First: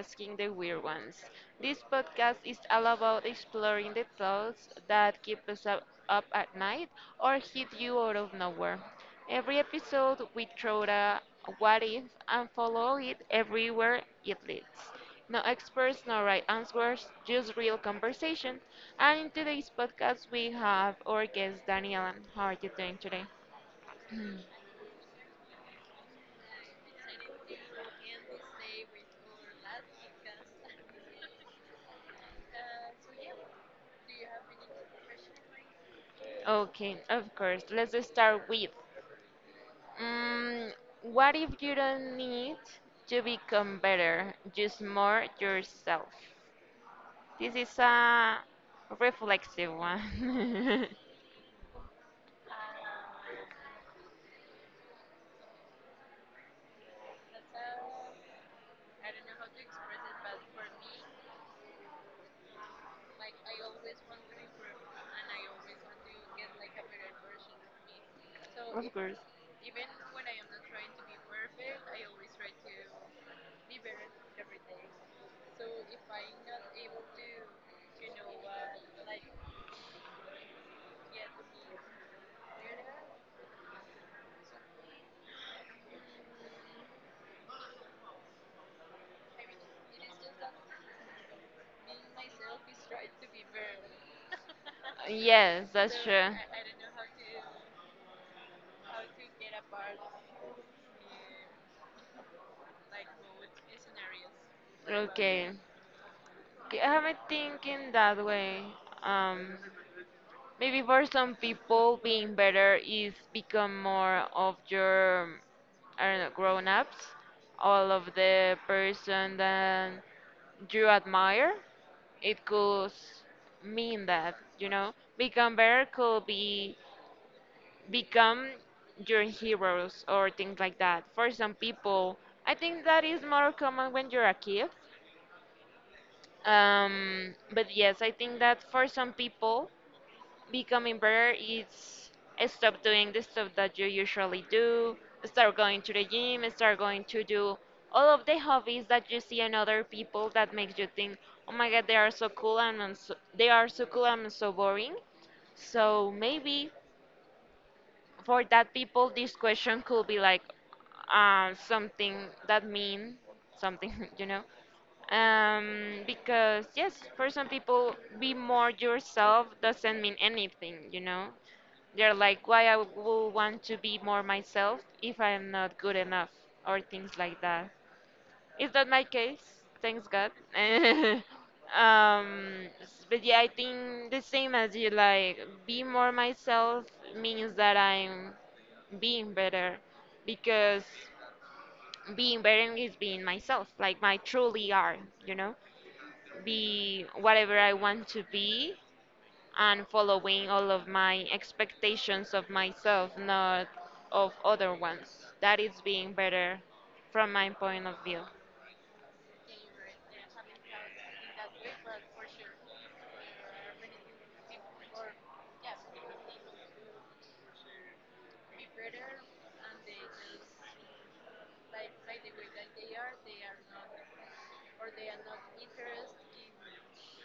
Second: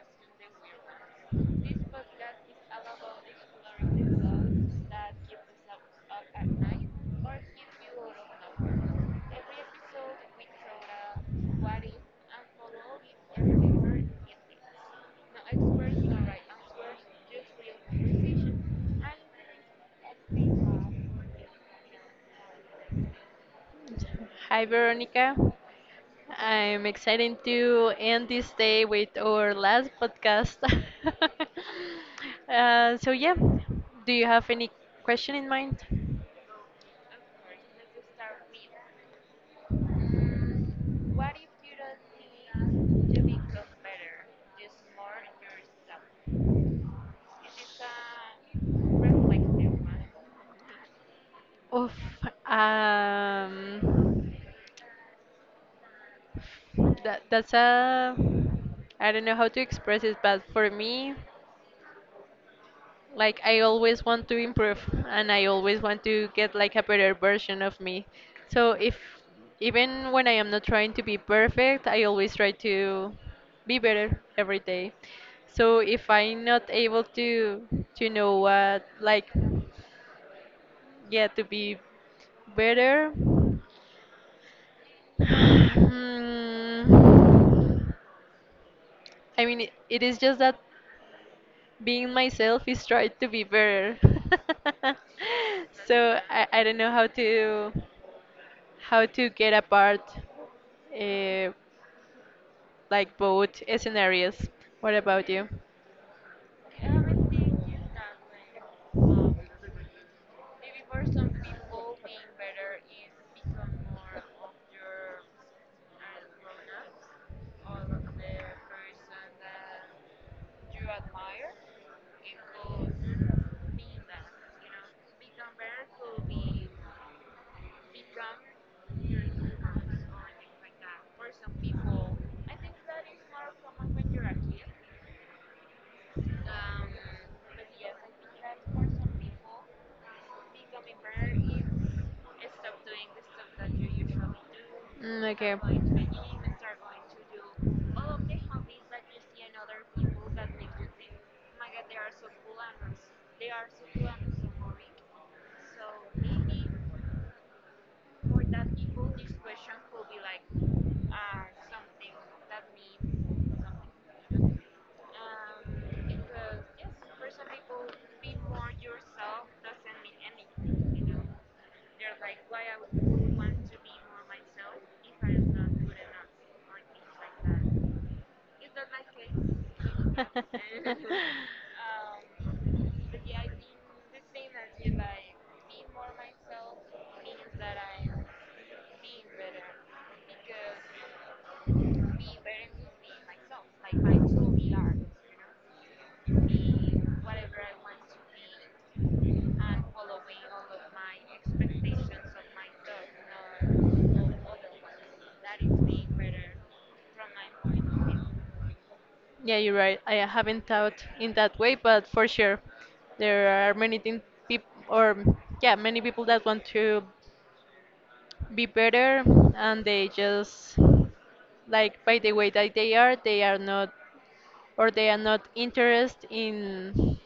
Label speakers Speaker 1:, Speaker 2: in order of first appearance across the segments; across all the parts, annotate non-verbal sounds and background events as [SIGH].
Speaker 1: asking the weird ones? This podcast is all about exploring the thoughts that keep us up at night or hit you out of nowhere. Every episode, we throw a what if and follow it everywhere it leads. No experts, no right answers, just real conversation. And in today's podcast, we have our guest Daniela. How are you doing today?
Speaker 2: Hi, Veronica. I'm excited to end this day with our last podcast. [LAUGHS] uh, so, yeah, do you have any question in mind?
Speaker 1: Okay, of course. Let's start with Mm, what if you don't need to become better, just more yourself? This is a reflexive one.
Speaker 2: Oof, um, that's a. I don't know how to express it, but for me, like I always want to improve and I always want to get like a better version of me. So
Speaker 1: [LAUGHS] Of
Speaker 2: if
Speaker 1: course.
Speaker 2: even when I am not trying to be perfect, I always try to be better every day. So if I'm not able to know what like yeah to be better. [SIGHS] Hmm. I mean, it is just that being myself is trying to be better. [LAUGHS]
Speaker 1: Yes, that's
Speaker 2: So
Speaker 1: true.
Speaker 2: I don't know how to get apart, uh, like both scenarios. What about you?
Speaker 1: Okay. Okay, I haven't think in that way. Um, Maybe for some people, being better is become more of your, I don't know, grown-ups, all of the person that you admire. It could mean, that, become better could be become your heroes or things like that. For some people, I think that is more common when you're a kid. But yes, I think that for some people, becoming better is stop doing the stuff that you usually do, start going to
Speaker 2: Mm,
Speaker 1: the gym, start going to do all of the hobbies that you see in other people that makes you think, oh my
Speaker 2: okay.
Speaker 1: god, they are so cool and they are so cool and I'm so boring. So maybe for that people, this question could be like something that mean something. [LAUGHS] Because yes, for some people, be more yourself doesn't mean anything. They're like, why I will want to be more myself if I'm not good enough, or things like that. It's not my case,
Speaker 2: [LAUGHS]
Speaker 1: thanks God. [LAUGHS] But yeah, I think the same as you, like, be more myself means that I'm being better because being better is being myself, like my truly are, you know, be whatever I want to be and following all of my expectations of myself, not of other ones. That is being better from my point of view,
Speaker 2: Yeah, you're right. I haven't thought in that way, but for sure, there are many things people or yeah, many people that want to be better, and they just like by the way that they are not, or they are not interested in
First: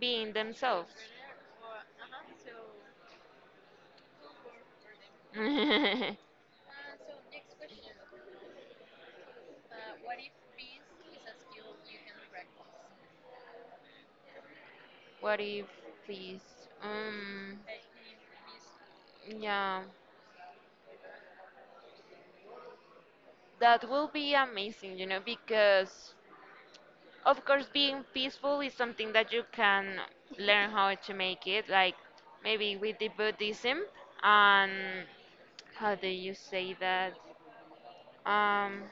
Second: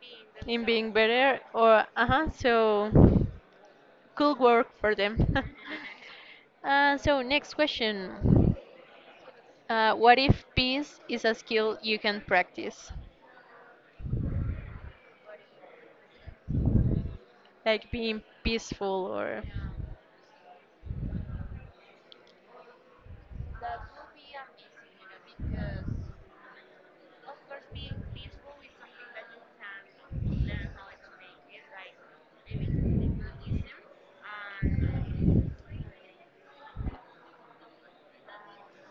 Speaker 1: being
Speaker 2: being
Speaker 1: themselves.
Speaker 2: better, or uh-huh, so could work for them.
Speaker 1: [LAUGHS]
Speaker 2: [LAUGHS] So next question: what if peace is a skill you can practice,
Speaker 1: What if, please? Um,
Speaker 2: like being peaceful, or
Speaker 1: yeah, that will be amazing, because of course being peaceful is something that you can learn how to make it, like maybe with the Buddhism and how do you say that? Um,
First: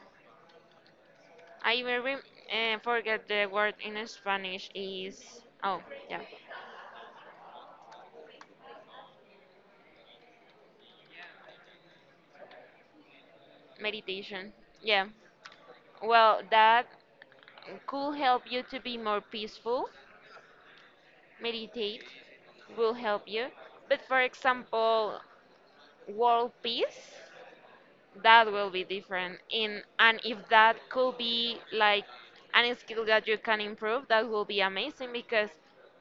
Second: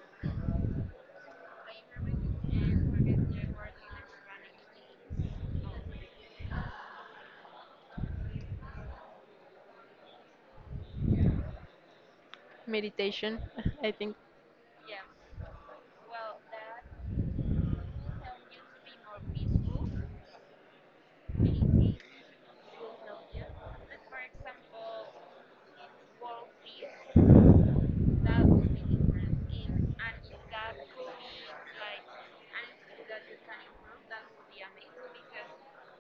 Speaker 1: I even forget the word in Spanish is, oh yeah,
Speaker 2: meditation? [LAUGHS] I think.
Speaker 1: meditation. Yeah, well that could help you to be more peaceful. Meditate will help you, but for example, world peace. That will be different in and if that could be like any skill that you can improve, that will be amazing because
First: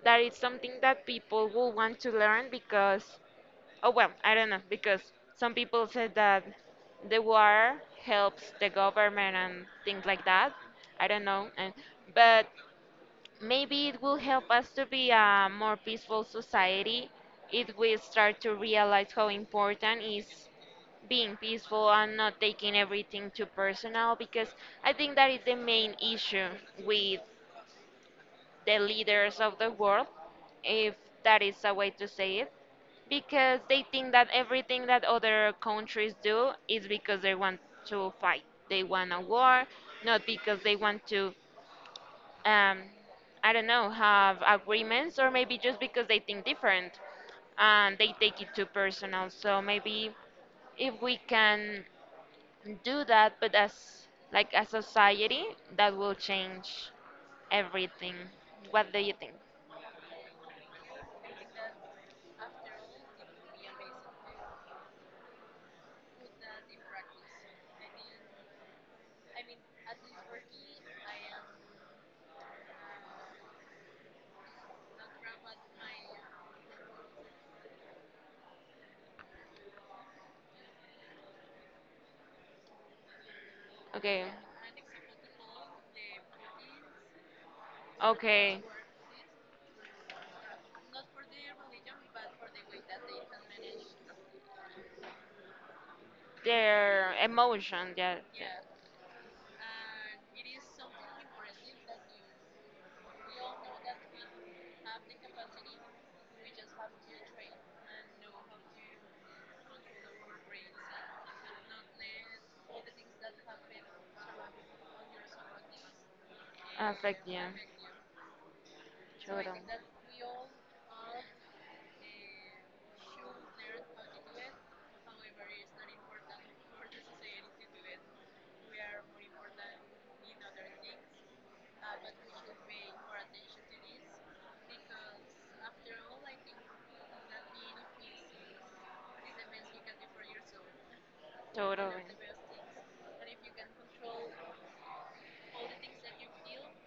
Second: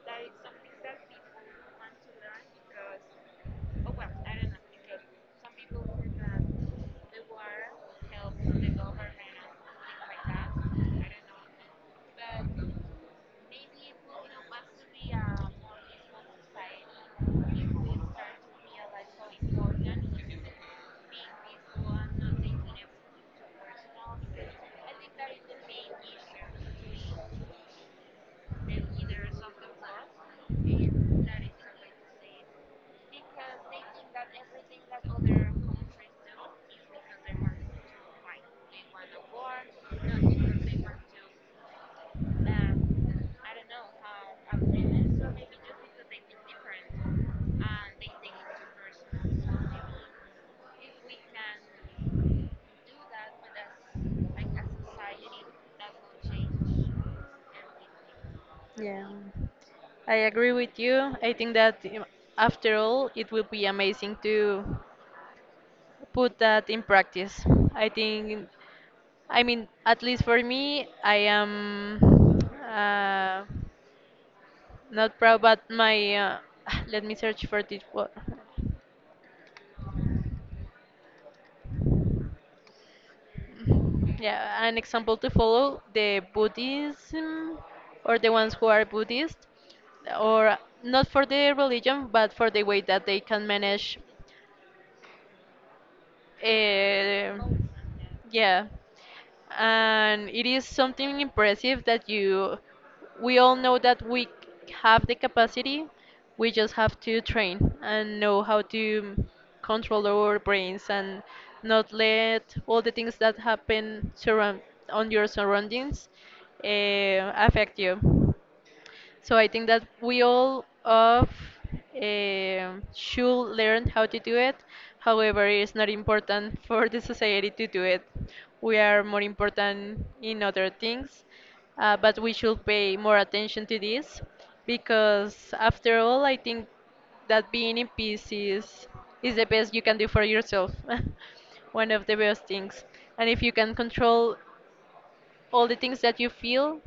Speaker 1: that is something that people will want to learn because, oh well, I don't know, because some people said that the war helps the government and things like that. I don't know, and but maybe it will help us to be a more peaceful society if we start to realize how important is being peaceful and not taking everything too personal, because I think that is the main issue with the leaders of the world, if that is a way to say it, because they think that everything that other countries do is because they want to fight. They want a war, not because they want to, um, I don't know, have agreements, or maybe just because they think different and they take it too personal. So maybe if we can do that, but as like a society, that will change everything. What do
Speaker 2: Yeah,
Speaker 1: you think?
Speaker 2: I agree with you. I think that, after all, it will be amazing to put that in practice. I think, I mean, at least for me, I am, uh, not proud, but my, [SIGHS] let me search for this. Wo-
Speaker 1: Okay,
Speaker 2: Yeah, an example to follow, the Buddhism, or the ones
Speaker 1: okay,
Speaker 2: who are Buddhist, or not for the religion, but for the way that they can manage.
Speaker 1: their
Speaker 2: Uh,
Speaker 1: emotion, yeah, yeah.
Speaker 2: yeah, and it is something impressive that you. we all know that we have the capacity. We just have to train and know how to control our brains and not let all the things that happen surround on your surroundings,
Speaker 1: Affect,
Speaker 2: uh,
Speaker 1: yeah.
Speaker 2: affect you. So I
Speaker 1: Jordan.
Speaker 2: think that we all of should learn how to do it. However, it's not important [LAUGHS] for the society to do it. We are more important in other things, but we should pay more attention to this because, after all, I think that being in peace is the best you can do for yourself. [LAUGHS] One
Speaker 1: Totally.
Speaker 2: of the best things, and if you can control all the things that you feel,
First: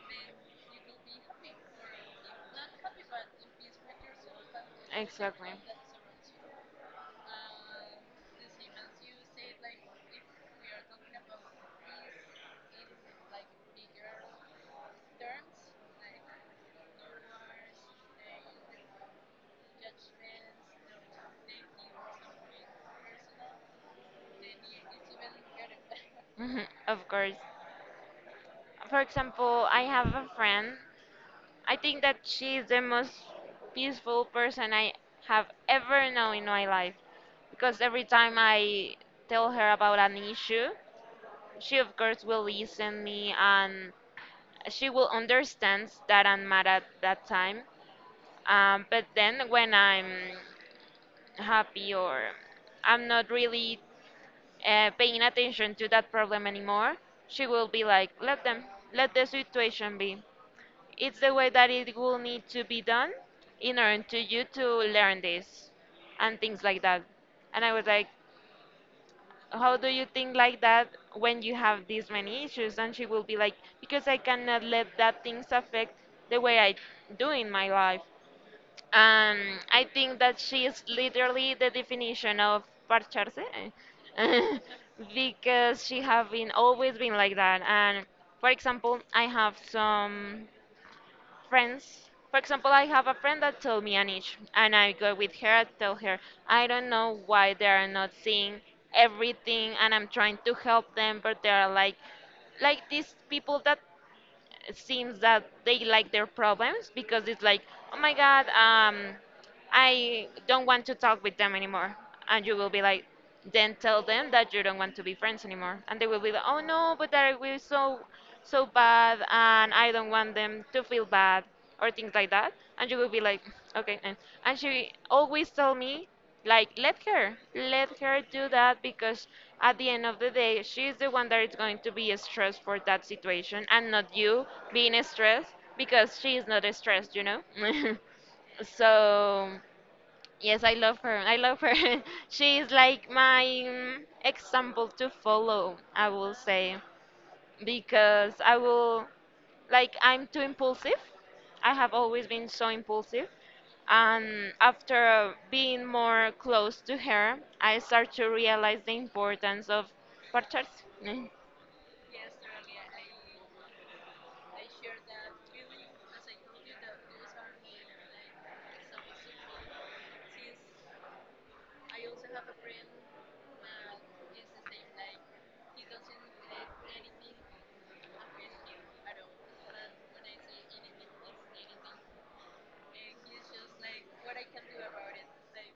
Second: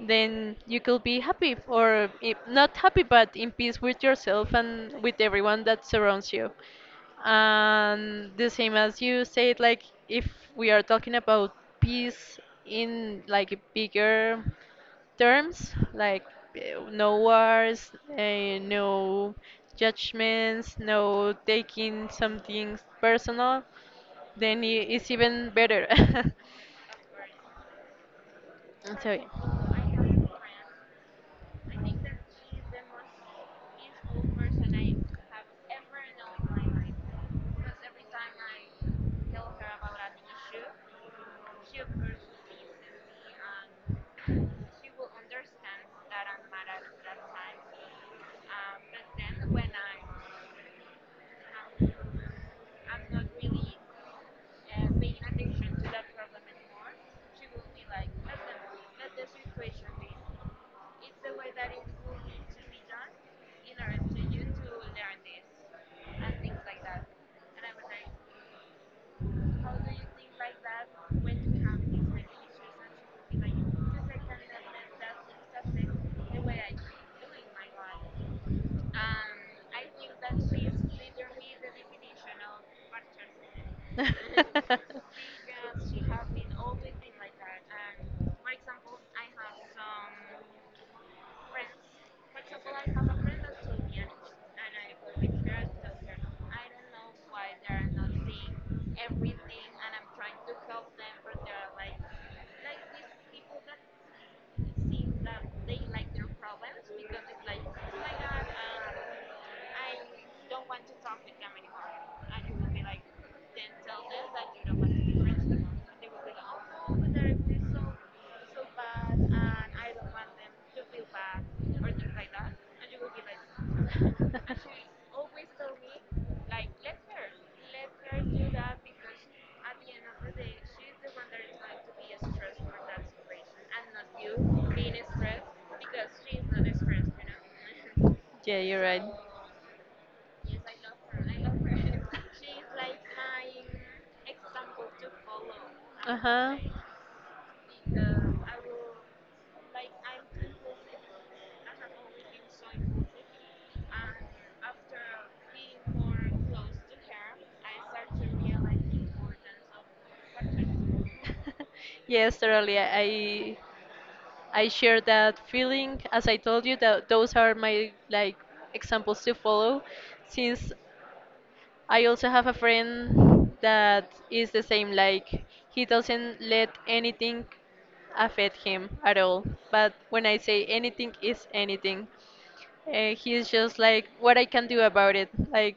Speaker 2: then you could be happy, or I- not happy but in peace with yourself and with
Speaker 1: Exactly.
Speaker 2: everyone that surrounds you, and the same as you said, like if we are talking about peace in like bigger terms, like no wars, no judgments, no taking something personal, then I- it's even better. [LAUGHS]
Speaker 1: Mhm, of course. For
Speaker 2: So
Speaker 1: example, I
Speaker 2: yeah.
Speaker 1: have a friend. I think that she is the most peaceful person I have ever known in my life. Because every time I tell her about an issue, she of course will listen me and she will understand that I'm mad at that time. But then when I'm happy or I'm not really paying attention to that problem anymore, she will be like, let them, let the situation be. It's the way that it will need to be done in order to you to learn this and things like that. And I was like, how do you think like that when you have these many issues? And she will be like, because I cannot let that things affect the way I do in my life. Um, I think that she is literally the definition of parcharse
Speaker 2: [LAUGHS]
Speaker 1: eh,
Speaker 2: [LAUGHS]
Speaker 1: [LAUGHS] because she have been always been like that. And for example, I have some friends. For example, I have a friend that told me an issue, and I go with her. I tell her I don't know why they are not seeing everything, and I'm trying to help them, but they are like these people that seems that they like their problems because it's like, oh my god. I don't want to talk with them anymore. And you will be like, then tell them that you don't want to be friends anymore. And they will be like, oh no, but that will so so bad and I don't want them to feel bad or things like that. And you will be like, okay. And she always tell me, like, let her do that because at the end of the day, she's the one that is going to be stressed for that situation and not you being stressed because she is not stressed, you know?
Speaker 2: Yeah,
Speaker 1: [LAUGHS]
Speaker 2: you're right.
Speaker 1: So yes, I love her. I love her. [LAUGHS] She is like my example to follow, I
Speaker 2: Uh
Speaker 1: will
Speaker 2: huh.
Speaker 1: say, because I will, like, I'm too impulsive. I have always been so impulsive. And after being more close to her, I start to realize the importance of partners. [LAUGHS] Mm.
Speaker 2: [LAUGHS] Yes, totally. I share that feeling. As I told you, that those are my like examples to follow. Since I also have a friend that is the same. Like he doesn't let anything affect him at all. But when I say anything is anything, he's just like, what I can do about it? Like,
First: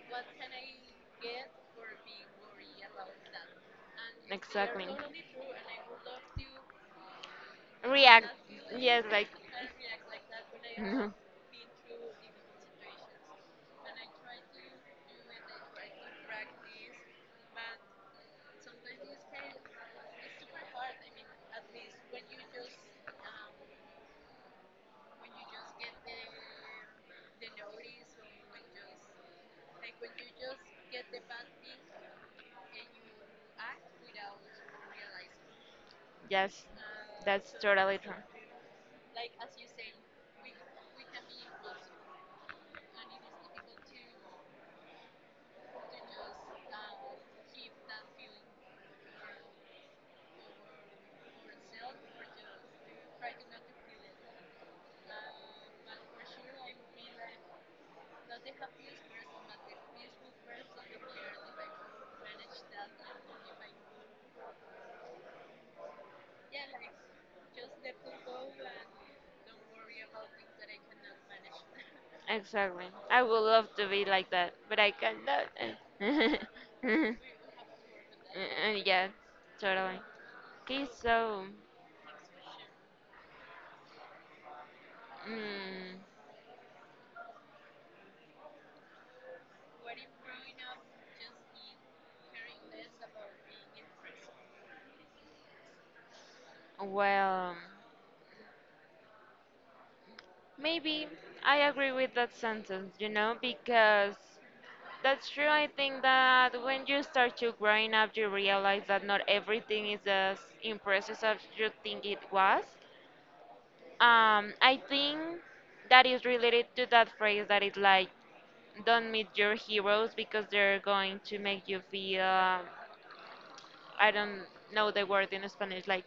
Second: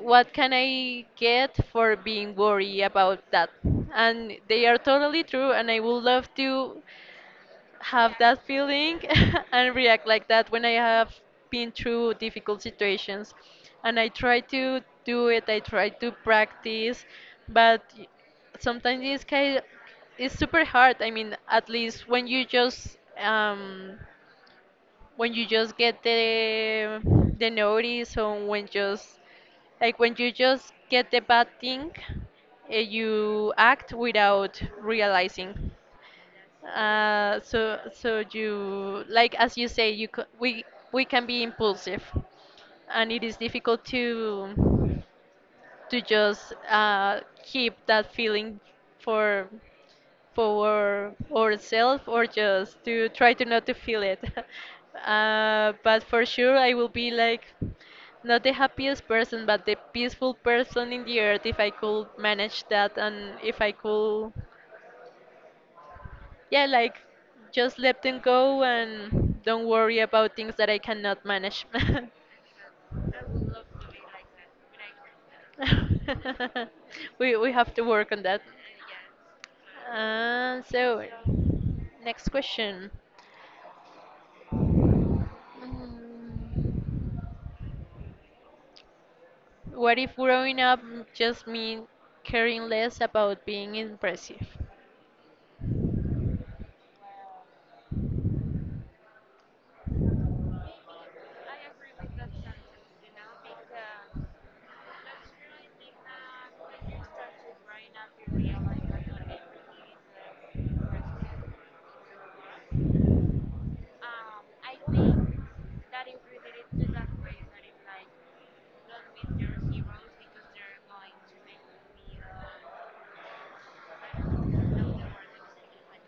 Speaker 2: what can I get for being worried about that? And they are
Speaker 1: Exactly.
Speaker 2: totally true. And I would love to have
Speaker 1: React.
Speaker 2: that feeling
Speaker 1: Yes, like,
Speaker 2: [LAUGHS] and react like that when I have
Speaker 1: [LAUGHS]
Speaker 2: been through difficult situations. And I try to do it, I try to practice, but y- sometimes it's super hard. I mean, at least when you just get the notice, or when just like when you just get the bad thing, you act without realizing.
Speaker 1: yes, that's
Speaker 2: So
Speaker 1: totally true.
Speaker 2: you like as you say, you c- we can be impulsive, and it is difficult to just keep that feeling for ourselves, or just to try to not to feel it. [LAUGHS] But for sure, I will be like not the happiest person, but the peaceful person in the earth if I could manage that, and if I could yeah, like just let them go and don't worry about things that I cannot manage.
Speaker 1: Exactly. I would love to be like that, but I cannot.
Speaker 2: [LAUGHS]
Speaker 1: [LAUGHS]
Speaker 2: We have to work on that.
Speaker 1: And yeah, totally. Okay,
Speaker 2: So,
Speaker 1: so,
Speaker 2: next question.
Speaker 1: mm,
Speaker 2: Mm, what if growing up just mean caring less about being impressive?
Speaker 1: well, maybe I agree with that sentence, you know, because that's true. I think that when you start to growing up, you realize that not everything is as impressive as you think it was. I think that is related to that phrase that is like, don't meet your heroes because they're going to make you feel I don't know the word in Spanish, like,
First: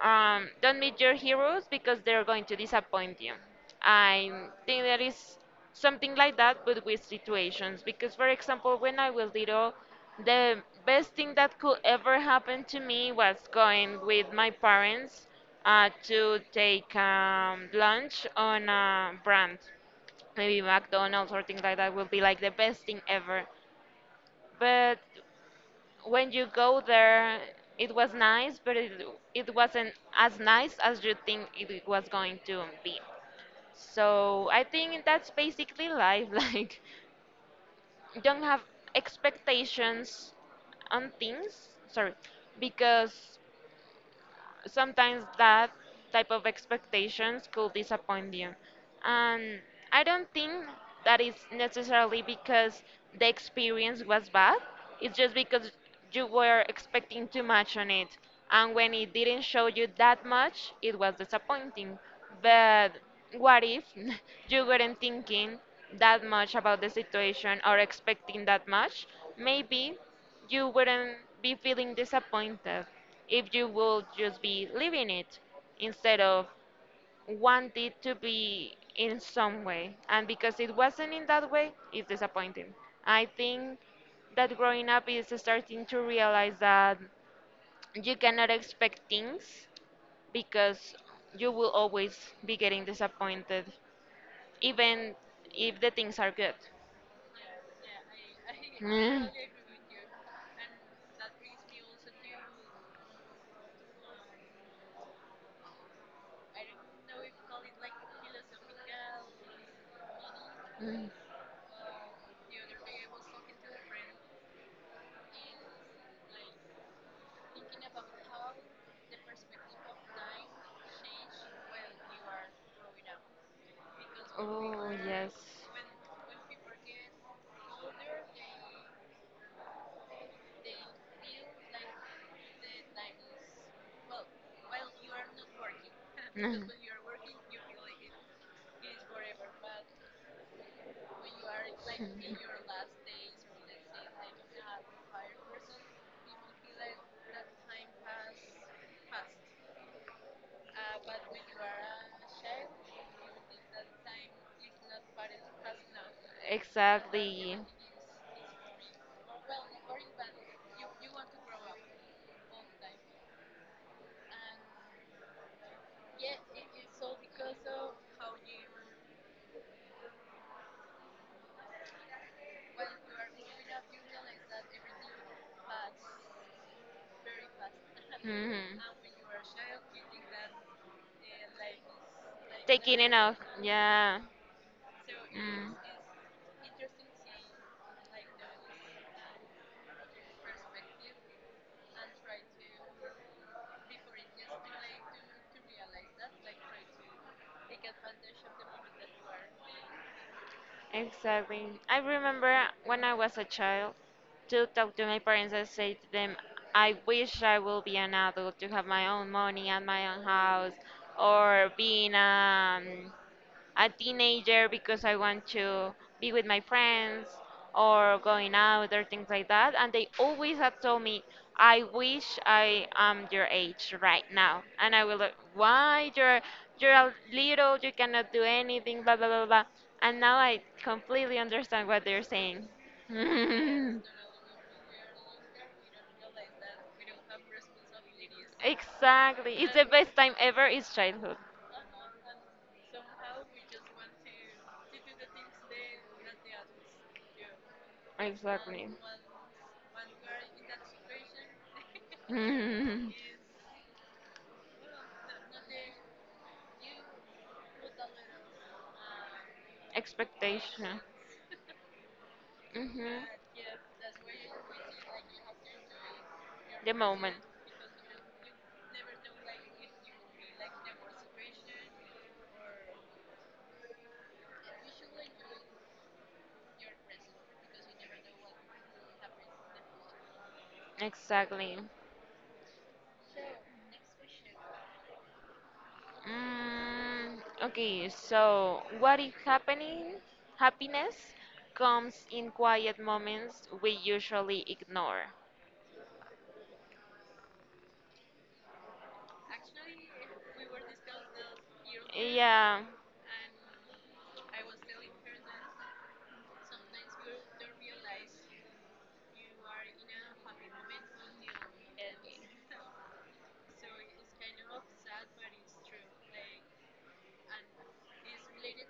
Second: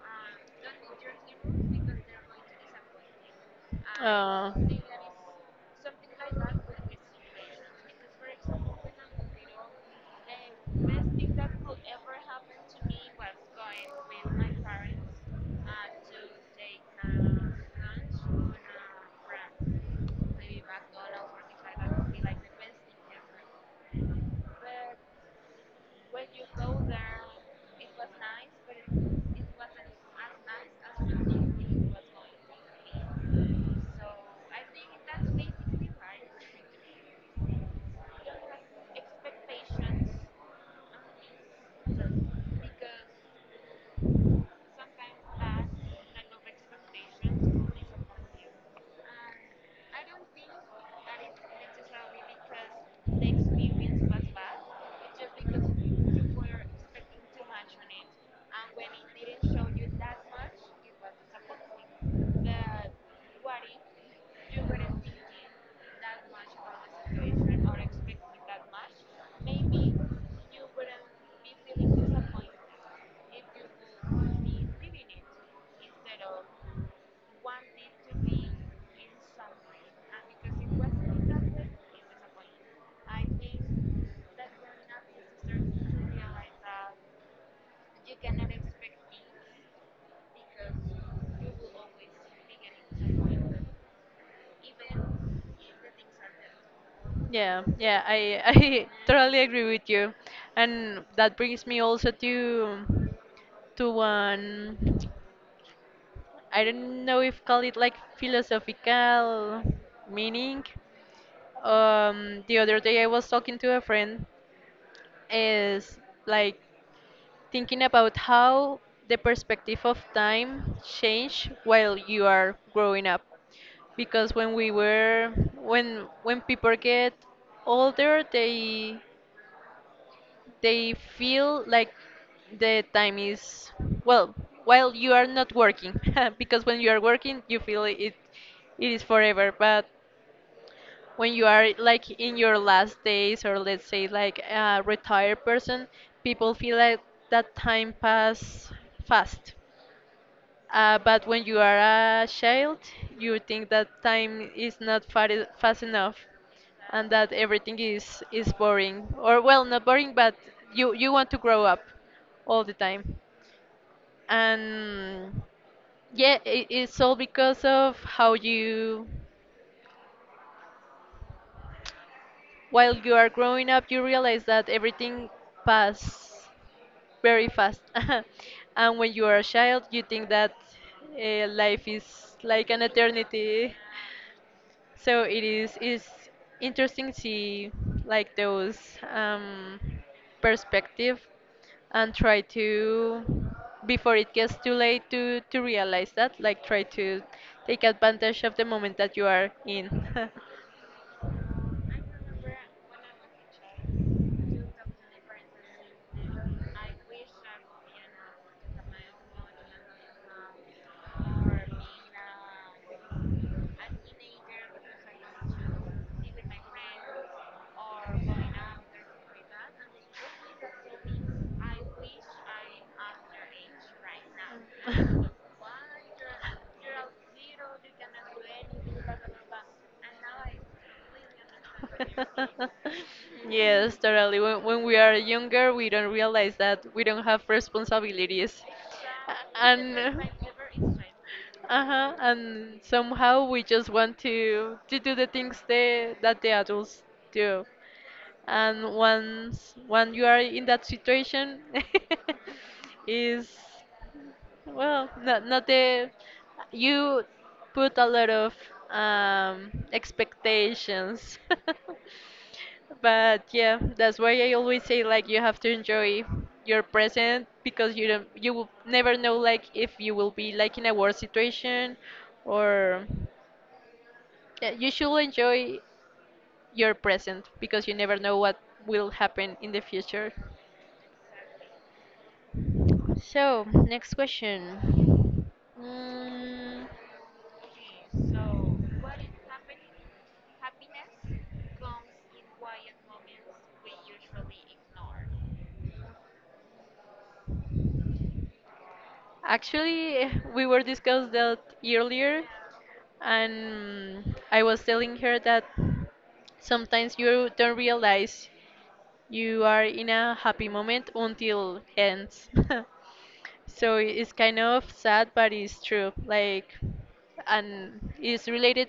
Speaker 1: don't meet your heroes because they're going to disappoint you. I
Speaker 2: Uh,
Speaker 1: think there is something like that but with situations because, for example, when I was little, the best thing that could ever happen to me was going with my parents to take lunch on a brand, maybe McDonald's, or things like that will be like the best thing ever. But when you go there, it was nice, but it wasn't as nice as you think it was going to be. So I think that's basically life. [LAUGHS] Like, don't have expectations on things. Sorry, because sometimes that type of expectations could disappoint you. And I don't think that is necessarily because the experience was bad. It's just because you were expecting too much on it. And when it didn't show you that much, it was disappointing. But what if [LAUGHS] you weren't thinking that much about the situation or expecting that much? Maybe you wouldn't be feeling disappointed if you will just be living it instead of want it to be in some way. And because it wasn't in that way, it's disappointing. I think that growing up is starting to realize that you cannot expect things because you will always be getting disappointed, even if the things are good.
Speaker 2: But yeah, I [LAUGHS] I
Speaker 1: Mm.
Speaker 2: totally agree with you, and that brings me also to one, I don't know if call it like philosophical meaning,
Speaker 1: Mm.
Speaker 2: the other day I was talking to a friend, is like thinking about how the perspective of time change while you are growing up, because when
Speaker 1: [LAUGHS]
Speaker 2: we were when
Speaker 1: [LAUGHS]
Speaker 2: people get older, they feel like the time is well while you are not working [LAUGHS] because
Speaker 1: [LAUGHS]
Speaker 2: when you are working you feel it it is forever, but when you are like in your
Speaker 1: [LAUGHS]
Speaker 2: last days, or let's say like a retired person, people feel like that time pass fast. But when you are a child, you think that time is not fa- fast enough, and that
Speaker 1: Exactly.
Speaker 2: everything is boring, or well not boring but you want to grow up all the time, and yeah it's all because of how you. While you are growing up, you realize that everything passes very fast. [LAUGHS]
Speaker 1: Hmm.
Speaker 2: And when you are a child, you think that life is like an
Speaker 1: Taking it off.
Speaker 2: eternity.
Speaker 1: Yeah.
Speaker 2: So it is interesting to see like those um, perspective, and try to before it gets too late to realize that, like try to take advantage of the moment that you are in.
Speaker 1: Mm.
Speaker 2: [LAUGHS]
Speaker 1: Exactly. I remember when I was a child to talk to my parents and say to them, I wish I will be an adult to have my own money and my own house, or being a teenager because I want to be with my friends or going out or things like that. And they always have told me, I wish I am your age right now. And I will like, why you're a little, you cannot do anything, blah blah blah blah. And now I completely understand what they're saying.
Speaker 2: [LAUGHS]
Speaker 1: [LAUGHS]
Speaker 2: Yes, totally. When we are younger, we don't realize that we don't have responsibilities.
Speaker 1: Exactly, it's the
Speaker 2: And
Speaker 1: best time ever. It's childhood.
Speaker 2: uh-huh, and somehow we just want to do the things that the adults do.
Speaker 1: Exactly.
Speaker 2: And once when you are in that situation, [LAUGHS]
Speaker 1: [LAUGHS]
Speaker 2: is well, not the, you put a lot of
Speaker 1: Expectation.
Speaker 2: expectations. [LAUGHS]
Speaker 1: Hmm.
Speaker 2: But yeah, that's why I always say like you have to enjoy your
Speaker 1: The moment.
Speaker 2: present, because you don't, you will never know like if you will be like in a worse situation, or yeah, you should enjoy your present because you never know what will happen in the future.
Speaker 1: Exactly.
Speaker 2: So, next question. Mm,
Speaker 1: Mm, okay, so what if happening? Happiness comes in quiet moments we usually ignore.
Speaker 2: actually, we were discussed that earlier,
Speaker 1: Yeah.
Speaker 2: and I was telling her that sometimes you don't realize you are in a happy moment until ends. [LAUGHS] So it's kind of sad, but it's true. Like, and it's related,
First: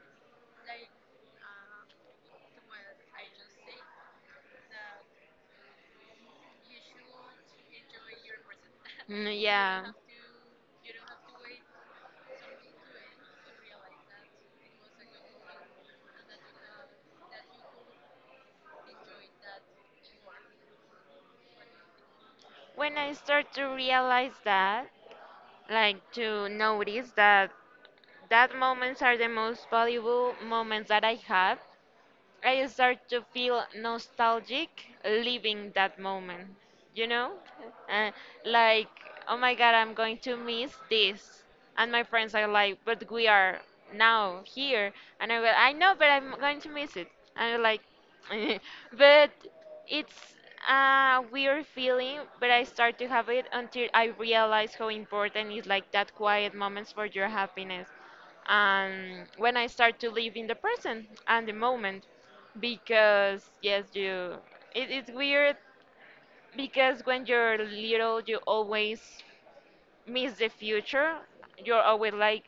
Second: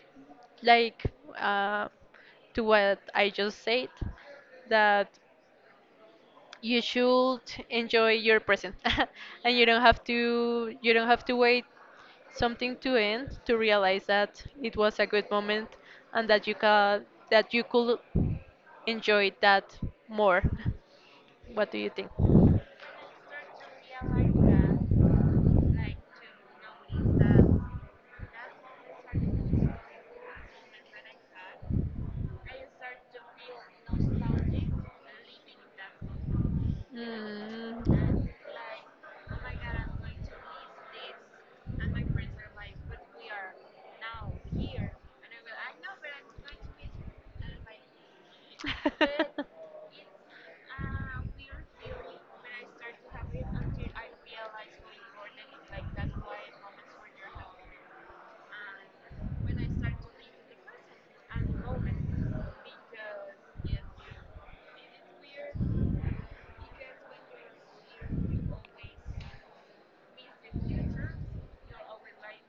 Speaker 2: like, uh, to what I just said, that you should enjoy your present,
Speaker 1: Mm,
Speaker 2: [LAUGHS] and
Speaker 1: yeah.
Speaker 2: you don't have to wait something to end to realize that it was a good moment, and that you can that you could enjoy that more. [LAUGHS] What do you think?
Speaker 1: When I start to realize that, like to notice that that moments are the most valuable moments that I have, I start to feel nostalgic living that moment, you know?
Speaker 2: Mm.
Speaker 1: Uh, like, oh my god, I'm going to miss this. And my friends are like, but we are now here. And I will, I know, but I'm going to miss it. And I'm like, [LAUGHS] but it's a weird feeling, but I start to have it until I realize how important is like that quiet moments for your happiness and when I start to live in the present and the moment.
Speaker 2: [LAUGHS]
Speaker 1: Because yes, you it's weird because when you're little you always miss the future. You're always like,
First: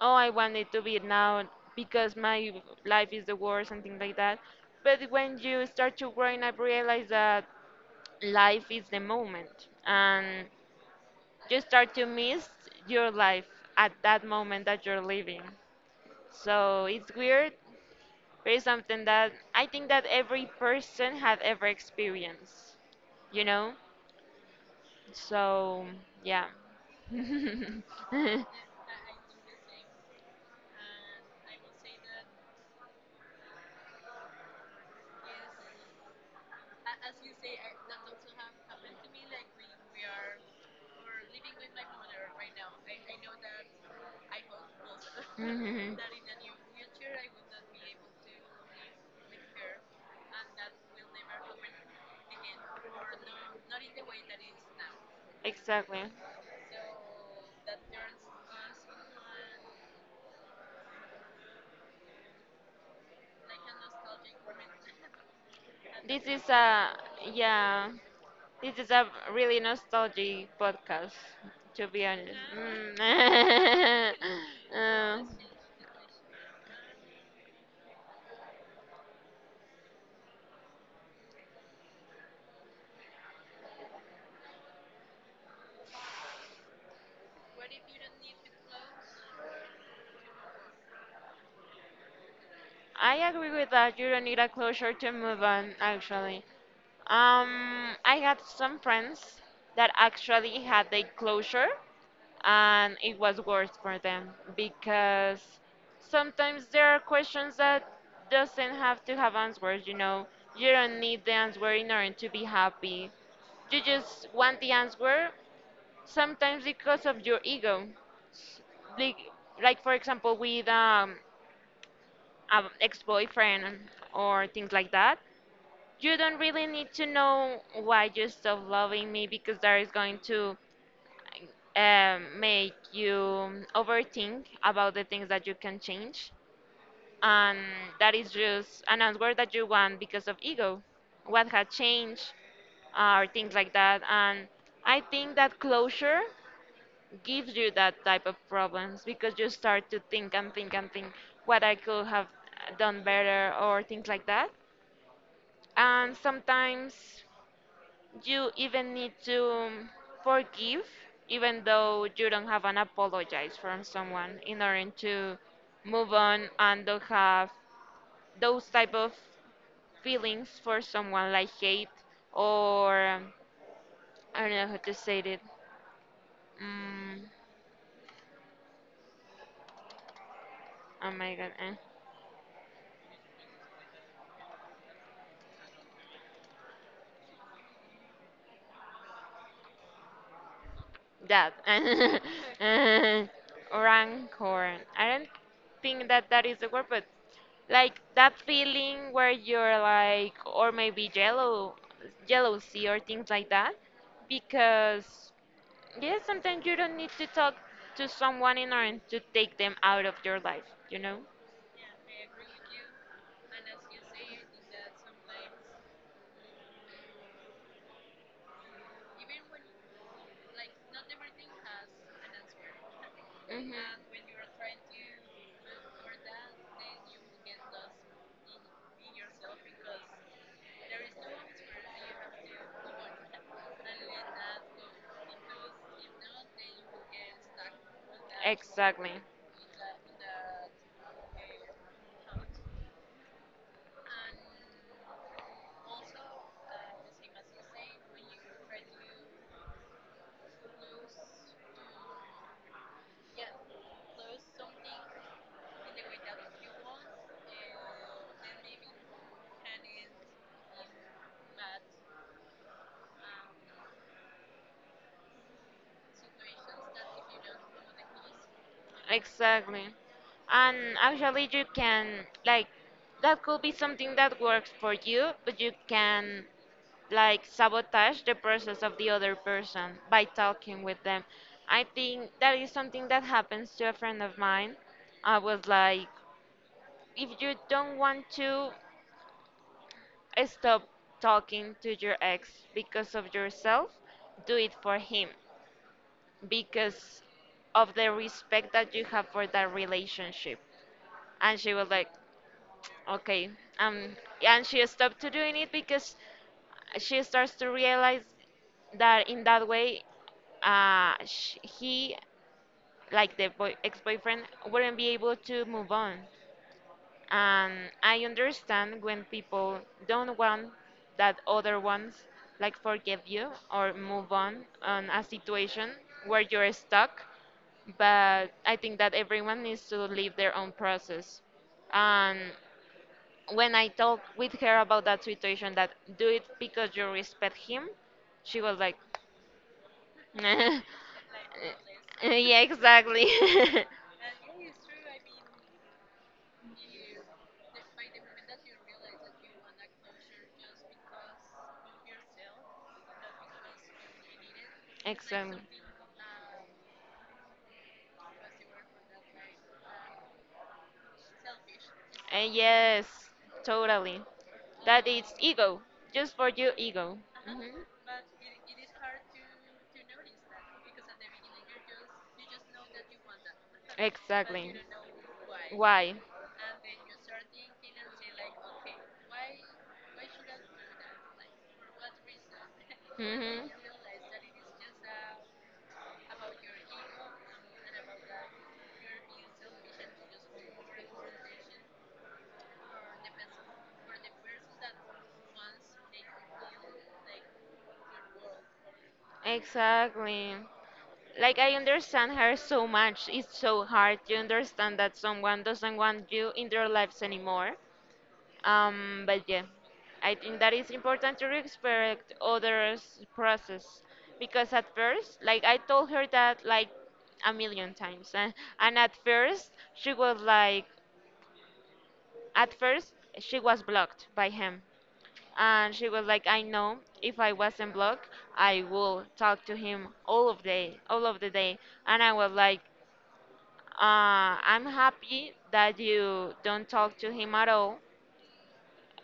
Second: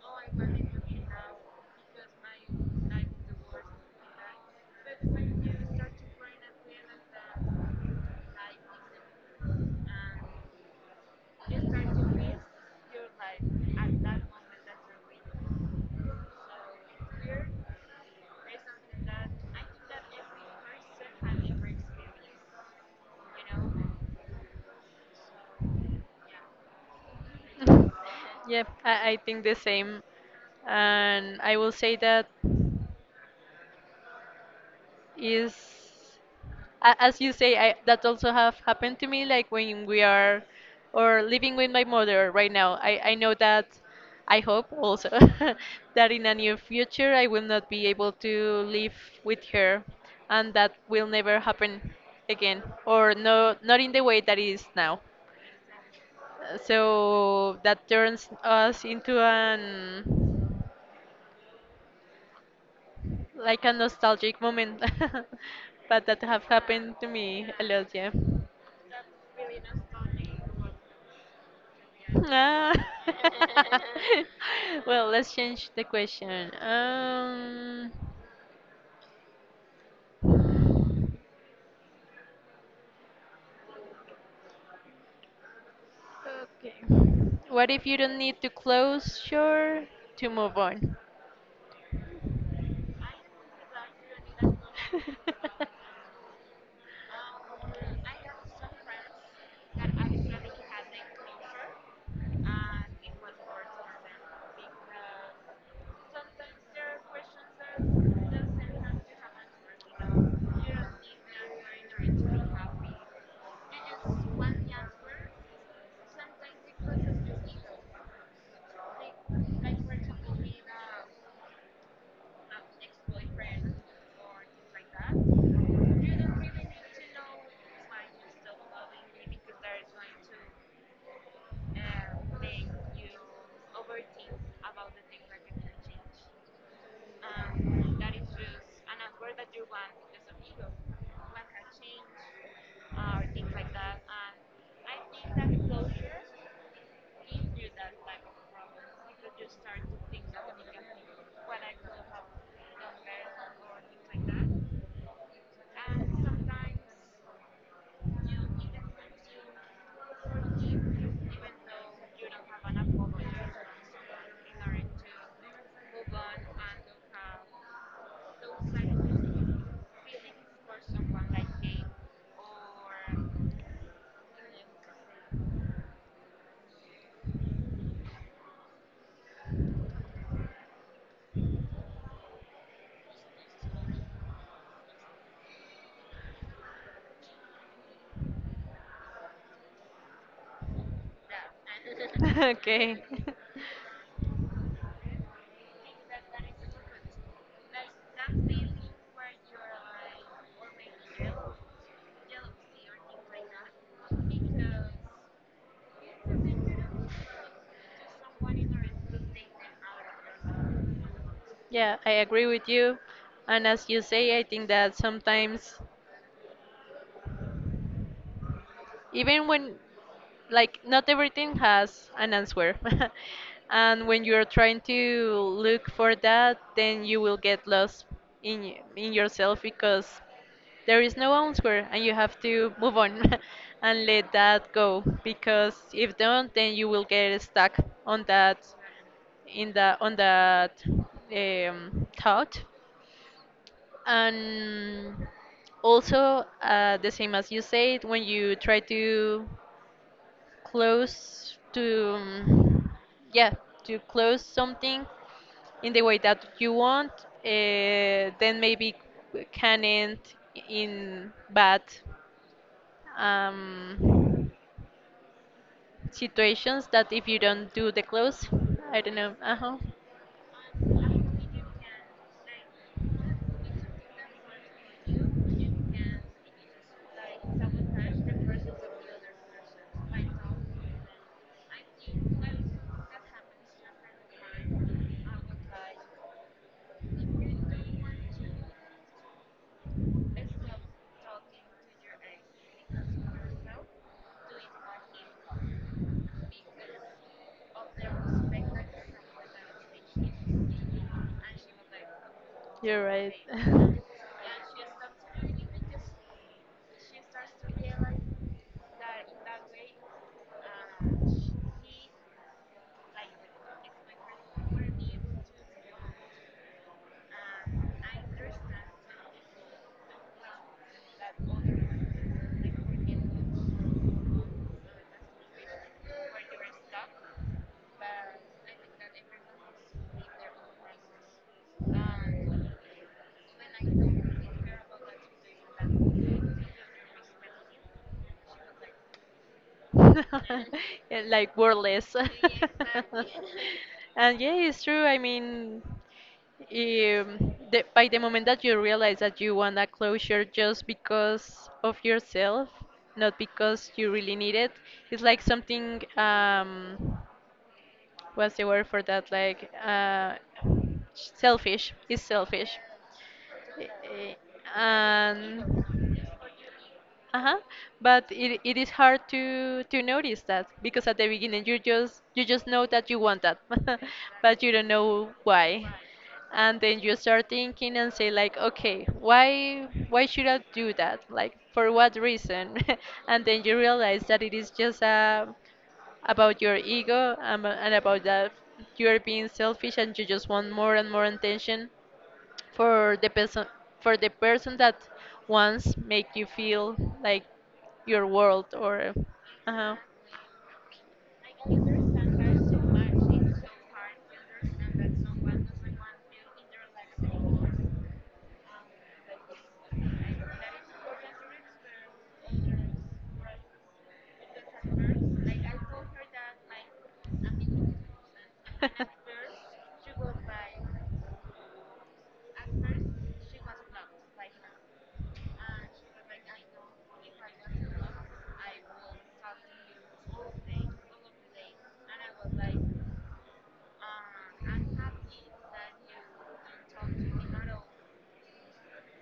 Speaker 1: oh, I
Speaker 2: But
Speaker 1: want it
Speaker 2: when
Speaker 1: to be now because my
Speaker 2: find
Speaker 1: life is the worst and things like that. But
Speaker 2: a place that
Speaker 1: when you
Speaker 2: you like,
Speaker 1: start to growing up
Speaker 2: and
Speaker 1: realize that life is the moment and you
Speaker 2: just start
Speaker 1: start
Speaker 2: to
Speaker 1: to
Speaker 2: live.
Speaker 1: miss your life at that moment that you're living.
Speaker 2: [LAUGHS]
Speaker 1: So it's weird. It's something that I think that every person have ever experienced, you know? So, yeah.
Speaker 2: Mhm.
Speaker 1: [LAUGHS]
Speaker 2: Yep, I think the same. And I will say that is, a- as you say I, that also have happened to me, like when we are or living with my mother right now, I know that I hope also
Speaker 1: Mhm.
Speaker 2: [LAUGHS] that in a near future I will not be able to live with her, and that will never happen again, or no, not in the way that it is now.
Speaker 1: Exactly.
Speaker 2: So that turns us into an like a nostalgic moment, [LAUGHS] but
Speaker 1: This
Speaker 2: that have
Speaker 1: is a
Speaker 2: happened to me a lot,
Speaker 1: yeah.
Speaker 2: yeah.
Speaker 1: This is a really nostalgic podcast, to be honest.
Speaker 2: Ah.
Speaker 1: Mm.
Speaker 2: [LAUGHS]
Speaker 1: [LAUGHS]
Speaker 2: Well,
Speaker 1: Uh,
Speaker 2: let's change the question. What if you don't need to close your to move on? [LAUGHS]
Speaker 1: I agree with that. You don't need a closure to move on, actually. I had some friends that actually had a closure, and it was worse for them because sometimes there are questions that doesn't have to have answers. You know, you don't need the answer in order to be happy, you just want the answer sometimes because of your ego, like, like for example with an ex-boyfriend or things like that, you don't really need to know why you stop loving me because that is going to, make you overthink about the things that you can change, and that is just an answer that you want because of ego, what had changed, or things like that. And I think that closure gives you that type of problems because you start to think and think and think what I could have done better or things like that. And sometimes you even need to forgive, even though you don't have an apologize from someone in order to move on and don't have those type of feelings for someone like hate or I don't know how to say it. Mm, oh my god. Eh. That. [LAUGHS]
Speaker 2: Okay. [LAUGHS]
Speaker 1: uh, rancor. I don't think that that is the word, but like that feeling where you're like, or maybe jello, jealousy or things like that. Because, yes, sometimes you don't need to talk to someone in order to take them out of your life, you know?
Speaker 2: Yeah, I agree with you. And as you say, I think that sometimes, even when like not everything has an answer, [LAUGHS]
Speaker 1: Mhm.
Speaker 2: and when you're trying to look for that then you will get lost in yourself, because there is no answer and you have to move on, [LAUGHS] and let that go because if don't then you will get stuck on that,
Speaker 1: Exactly.
Speaker 2: in the on that, thought. And also, the same as you said, when you try to close to, yeah, to close something in the way that you want, then maybe can end in bad, um, situations that if you don't do the close, I don't know, uh-huh.
Speaker 1: Exactly. And actually, you can, like, that could be something that works for you, but you can, like, sabotage the process of the other person by talking with them. I think that is something that happens to a friend of mine. I was like, if you don't want to stop talking to your ex because of yourself, do it for him because of the respect that you have for that relationship. And she was like,
Speaker 2: You're right.
Speaker 1: okay. um and she stopped to doing it because she starts to realize that in that way, sh he, like the boy ex-boyfriend, wouldn't be able to move on. And I understand when people don't want that other ones like forgive you or move on a situation where you're stuck, but I think that everyone needs to live their own process. And when I talked with her about that situation, that do it because you respect him, she was like, [LAUGHS]
Speaker 2: [LAUGHS]
Speaker 1: "Eh,
Speaker 2: Yeah, like wordless.
Speaker 1: yeah, exactly,
Speaker 2: [LAUGHS] [LAUGHS] And yeah, it's true. I mean, the, by the moment that you realize that you want a closure just because of yourself, not because you really need it,
Speaker 1: [LAUGHS]
Speaker 2: it's like
Speaker 1: exactly.
Speaker 2: something, what's the word for that? Like, selfish. It's selfish.
Speaker 1: Yes,
Speaker 2: Eh,
Speaker 1: totally.
Speaker 2: eh,
Speaker 1: That is
Speaker 2: And
Speaker 1: ego, just for your ego.
Speaker 2: uh-huh.
Speaker 1: Hmm.
Speaker 2: But it is hard to notice that, because at the beginning you just, you just know that you want that, [LAUGHS] but you
Speaker 1: Exactly.
Speaker 2: don't know why.
Speaker 1: Why?
Speaker 2: And then you start thinking and say like, okay, why should I do that? Like, for what reason? [LAUGHS] And then
Speaker 1: Hmm.
Speaker 2: you realize that it is just about your ego and about that you are being selfish and you just want more and more attention for the person for the person that once make you feel like your world or uh-huh.
Speaker 1: Exactly. Like I understand her so much. It's so hard to understand that someone doesn't want you in their lives anymore. But yeah, I think that it's important to respect others' process because at first, like I told her that like a million times, [LAUGHS] and at first she was like, at first she was blocked by him. And she was like, I know if I wasn't blocked, I will talk to him all of day, all of the day. And I was like, I'm happy that you don't talk to him at all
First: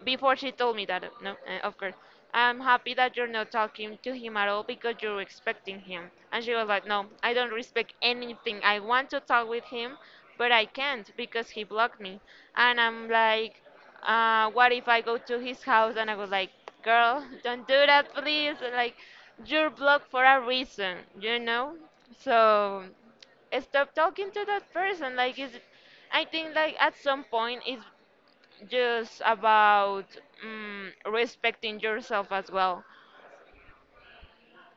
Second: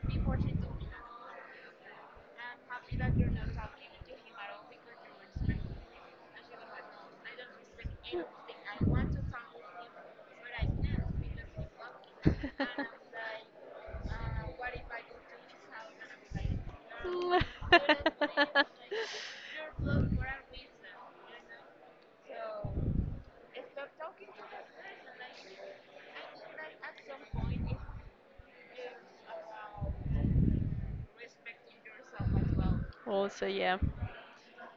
Speaker 1: before she told me that, no, of course. I'm happy that you're not talking to him at all because you're expecting him. And she was like, no, I don't respect anything. I want to talk with him, but I can't because he blocked me. And I'm like, what if I go to his house? And I was like, girl, [LAUGHS] don't do that, please. Like, you're blocked for a reason, you know? So stop talking to that person. Like, is I think like at some point it's just about respecting yourself as well.
Speaker 2: [LAUGHS] Also, yeah.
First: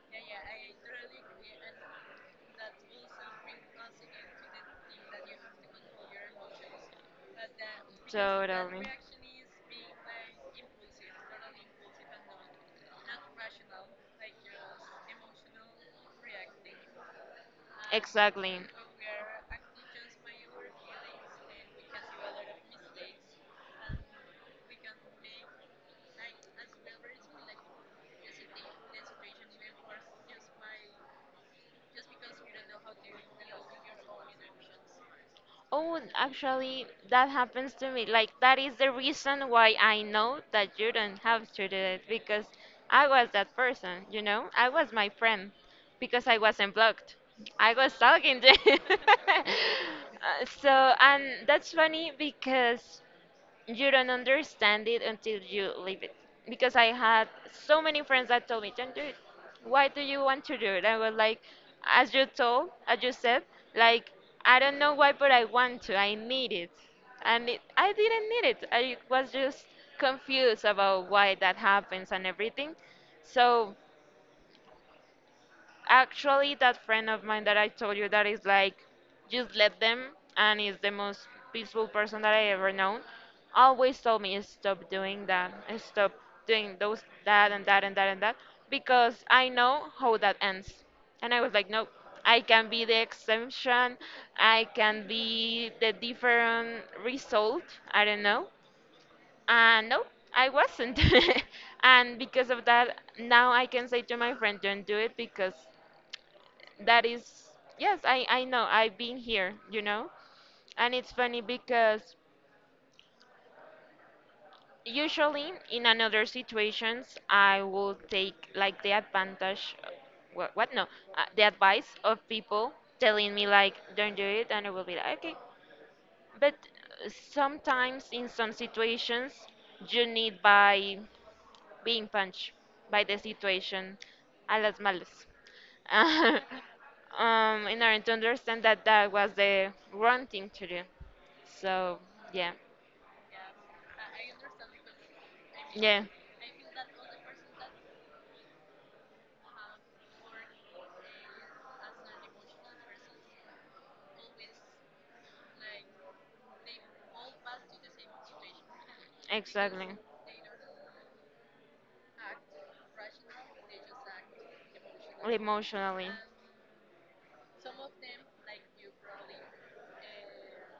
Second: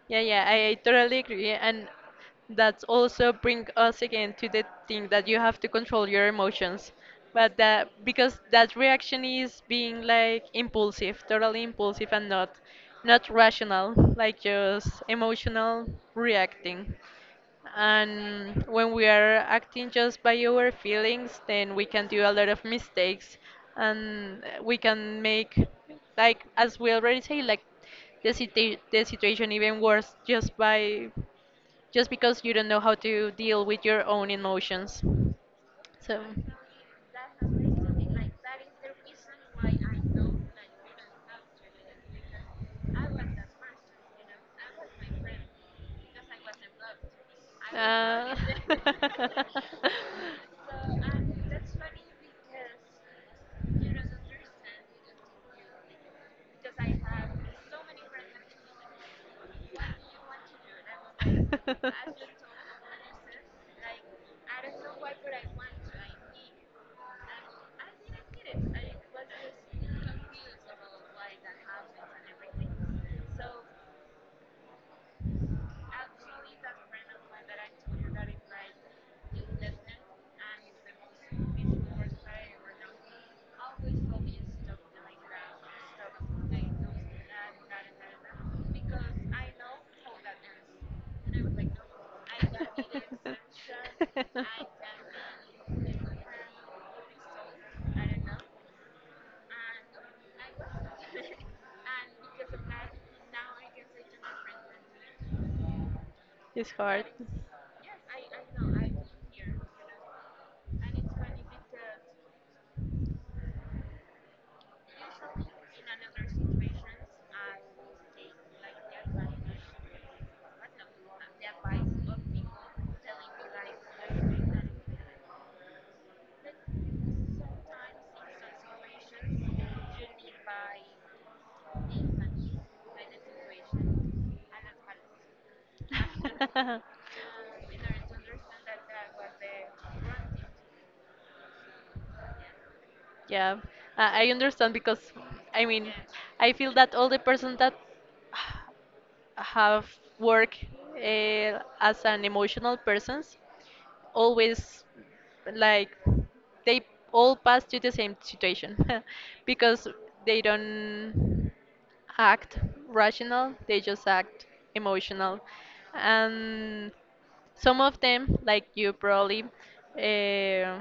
Speaker 2: Yeah, yeah, I totally agree. And that's also bring us again to the thing that you have to control your emotions. But that because that
Speaker 1: Totally.
Speaker 2: reaction is being like impulsive, totally impulsive and not rational, like just emotional reacting.
Speaker 1: Exactly.
Speaker 2: And when we are acting just by our feelings, then we can do a lot of mistakes and we can make, like, as we already say, like the situation even worse just by just because you don't know how to deal with your own emotions.
Speaker 1: Oh,
Speaker 2: So
Speaker 1: actually, that happens to me. Like, that is the reason why I know that you don't have to do it because I was that person, you know? I was my friend because I wasn't blocked. I was
Speaker 2: uh,
Speaker 1: talking to [LAUGHS] so, and that's funny because you don't understand it until you leave it. Because I had so many friends that told me, don't do it. Why do you want to do it? I was like, as you told, as you said, like, I
Speaker 2: [LAUGHS]
Speaker 1: don't know why, but I want to. I need it. I didn't need it. I was just confused about why that happens and everything. So actually, that friend of mine that I told you that is like, just let them, and is the most peaceful person that I ever known, always told me stop doing that, stop doing those that and that and that and that, because I know how that ends. And I was like, no, I can be the exemption, I can be the different result, I don't know. And no, I wasn't. [LAUGHS] and because of that, now I can say to my friend, don't do it because
Speaker 2: it's hard.
Speaker 1: that is, yes, I know I've been here, you know? And it's funny because usually in another situations I will take like the advantage, what no, the advice of people telling me like don't do it and I will be like okay, but sometimes in some situations you need by being punched by the situation a las malas. [LAUGHS] In order to understand that that was the wrong thing to do.
Speaker 2: [LAUGHS]
Speaker 1: So, yeah.
Speaker 2: Yeah, I understand because I mean,
Speaker 1: Yeah,
Speaker 2: I feel that all the persons that have work as an emotional persons always, like, they all pass to the same situation. [LAUGHS] Because
Speaker 1: exactly.
Speaker 2: they don't act rational, they just act emotional.
Speaker 1: Emotionally.
Speaker 2: And some of them, like, you probably uh,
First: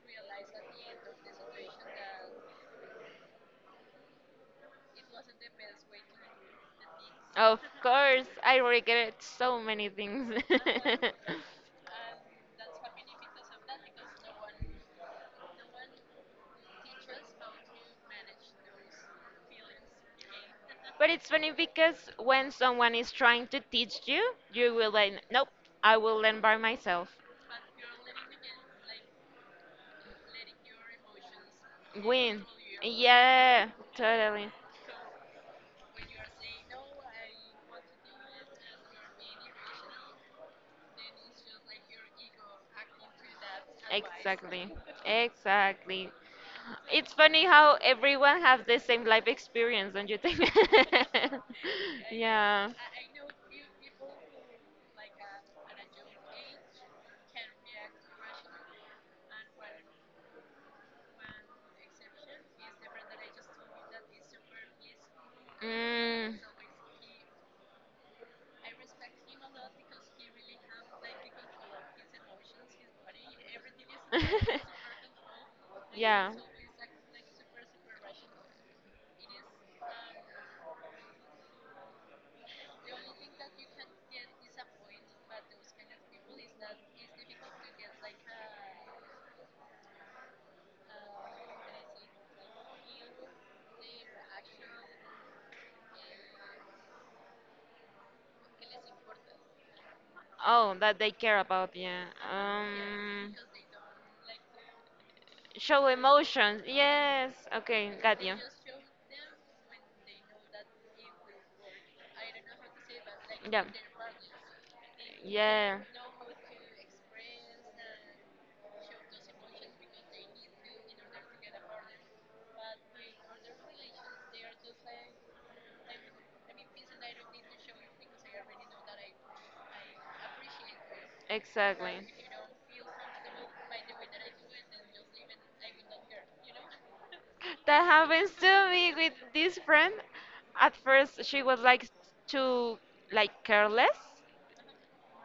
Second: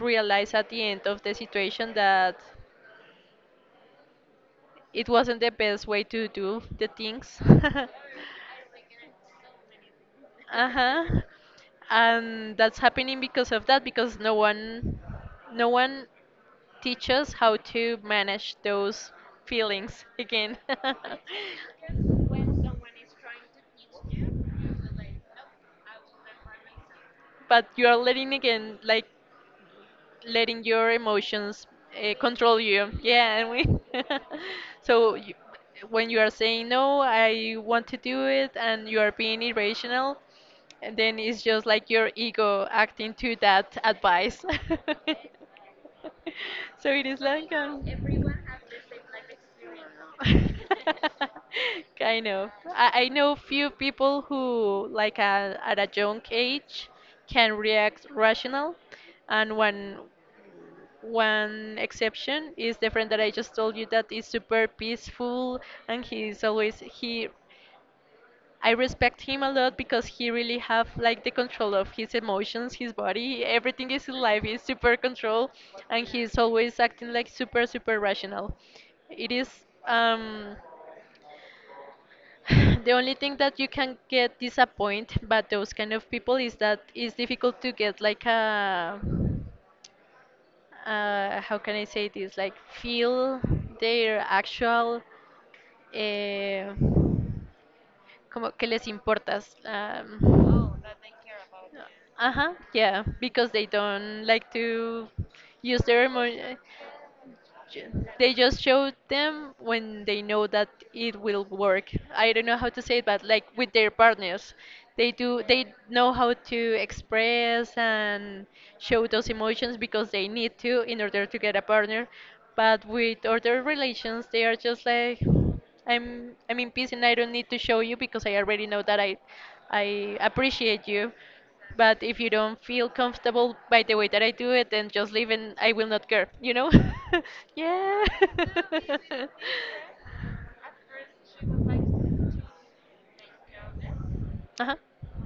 Speaker 2: realize at the end of the situation that it wasn't the best way to do the things. [LAUGHS]
Speaker 1: Of course, I regret so many things.
Speaker 2: Uh-huh. And that's
Speaker 1: [LAUGHS]
Speaker 2: happening because of that because no one teaches how to manage those feelings again. [LAUGHS]
Speaker 1: But it's funny because when someone is trying to teach you, you will like, nope, I will learn by myself.
Speaker 2: But you are letting again, like, letting your emotions
Speaker 1: Win.
Speaker 2: control you. Yeah, and we
Speaker 1: Yeah, totally.
Speaker 2: [LAUGHS] so you, when you are saying no, I want to do it, and you are being irrational, and then it's just like your ego acting to that advice.
Speaker 1: Exactly.
Speaker 2: [LAUGHS]
Speaker 1: Exactly.
Speaker 2: So it
Speaker 1: It's
Speaker 2: is
Speaker 1: funny
Speaker 2: like
Speaker 1: how everyone
Speaker 2: [LAUGHS]
Speaker 1: has the same life experience, don't you think? [LAUGHS]
Speaker 2: kind of.
Speaker 1: Yeah.
Speaker 2: I know few people who, like, at a young age, can react rational, and when one exception is the friend that I just told you that is super peaceful. And
Speaker 1: Mm.
Speaker 2: he's always he I respect him a lot because he really have like the control of his emotions, his body, everything is in life is super control.
Speaker 1: [LAUGHS]
Speaker 2: And
Speaker 1: Yeah.
Speaker 2: he's always acting like super super rational. It is um [SIGHS] the only thing that you can get disappointed by those kind of people is that it's difficult to get like a how can I say this? Like, feel their actual eh, como que les importas.
Speaker 1: Oh, that they care about, yeah.
Speaker 2: Ajá, yeah,
Speaker 1: Um,
Speaker 2: because they don't like to use
Speaker 1: show
Speaker 2: their emotion.
Speaker 1: emotions. Yes. Okay,
Speaker 2: Ju-
Speaker 1: got
Speaker 2: They
Speaker 1: you.
Speaker 2: just show them when they know that it will work. I don't know how to say it, but, like,
Speaker 1: Yeah.
Speaker 2: with their partners, they do. They
Speaker 1: Yeah.
Speaker 2: know how to express and show those emotions because they need to in order to get a partner. But with other relations, they are just like, I'm in peace and I don't need to show you because I already know that I appreciate you.
Speaker 1: Exactly.
Speaker 2: But if you don't feel comfortable by the way that I do it, then just leave and I will not care, you know? [LAUGHS]
Speaker 1: That
Speaker 2: Yeah.
Speaker 1: happens to me
Speaker 2: [LAUGHS]
Speaker 1: with this friend. At first, she was like too like careless,
Speaker 2: Uh-huh.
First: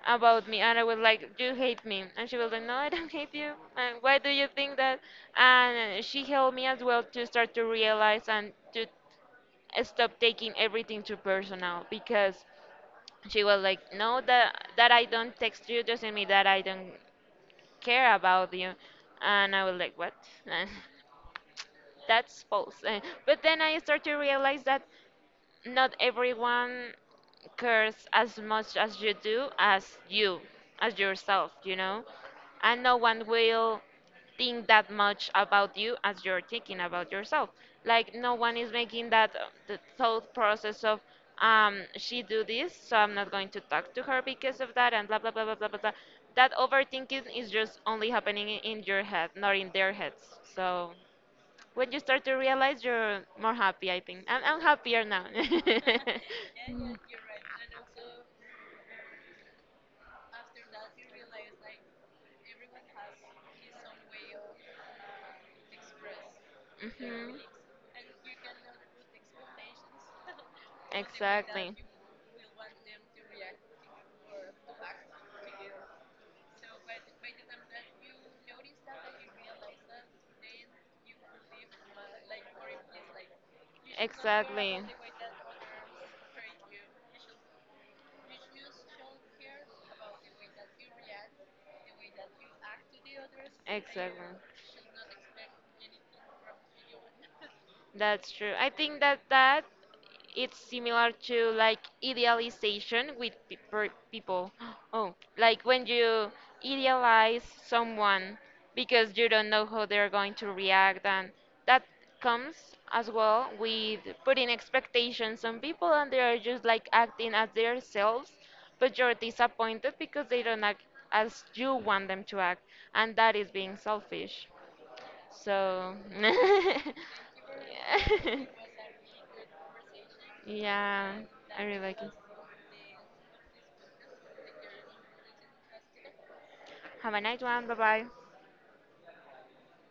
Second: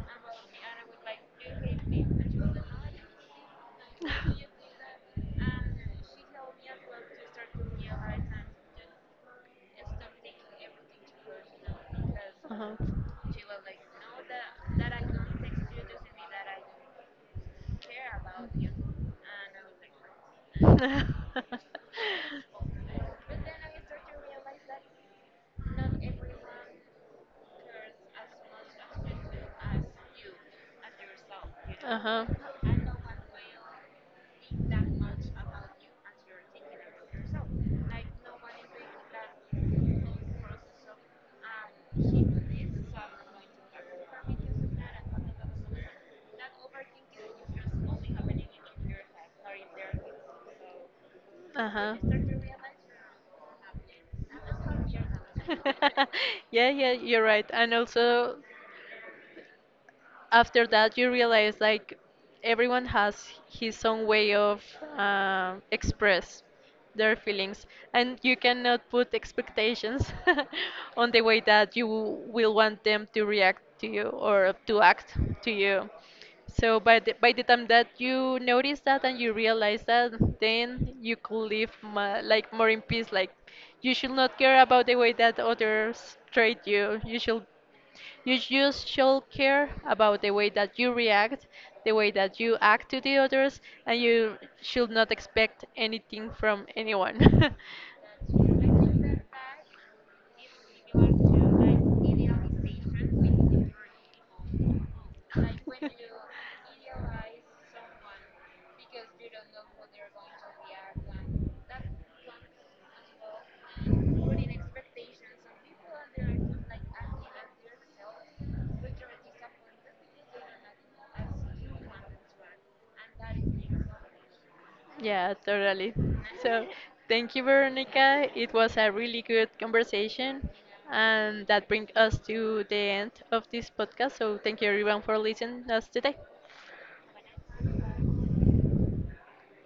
Speaker 1: about me and I was like, "You hate me," and she was like, "No, I don't hate you. And why do you think that?" And she helped me as well to start to realize and to stop taking everything too personal because she was like, "No, that I don't text you doesn't mean that I don't care about
Speaker 2: Uh-huh.
Speaker 1: you," and I was like, "What?" [LAUGHS] That's false. Eh, but then I start to realize that not everyone cares as much as you do as you as yourself, you
Speaker 2: Uh
Speaker 1: know?
Speaker 2: huh.
Speaker 1: And no one will think that much about you as you're thinking about yourself, like no one is making that the thought process of she do this so I'm not going to talk to her because of that and blah blah blah blah blah blah, blah. That overthinking is just only happening in your head, not in their heads. So
Speaker 2: Uh
Speaker 1: when
Speaker 2: huh.
Speaker 1: you start to realize you're more happy, I think. I'm happier now. [LAUGHS]
Speaker 2: [LAUGHS] Yeah, yeah, you're right. And also, after that you realize, like, everyone has his own way of express their
Speaker 1: Mhm. Mhm.
Speaker 2: feelings, and you cannot put expectations [LAUGHS] on the way
Speaker 1: Exactly.
Speaker 2: that you will want them to react to you or to act to you. So by the time that you notice that and you realize that, then you could live like more in peace. Like, you should not care
Speaker 1: Exactly.
Speaker 2: about the way that others treat you, you should you just should care about the way that you react, the way that you act to the others, and
Speaker 1: Exactly.
Speaker 2: you should not expect anything from anyone.
Speaker 1: That's true. I think that it's similar to like idealization with people. [GASPS] Oh, like when you idealize someone because you don't know how they're going to react, and that comes as well with putting expectations on people, and they are just like acting as themselves, but you're disappointed because they don't act as you
Speaker 2: [LAUGHS]
Speaker 1: want them to act, and that is being selfish.
Speaker 2: Yeah, totally.
Speaker 1: So,
Speaker 2: So,
Speaker 1: [LAUGHS]
Speaker 2: thank you, Veronica. It was a really good conversation,
Speaker 1: yeah,
Speaker 2: and
Speaker 1: I
Speaker 2: that
Speaker 1: really
Speaker 2: brings
Speaker 1: like it.
Speaker 2: us to the end of this podcast. So, thank you everyone for listening us today.
Speaker 1: Have a nice one. Bye bye.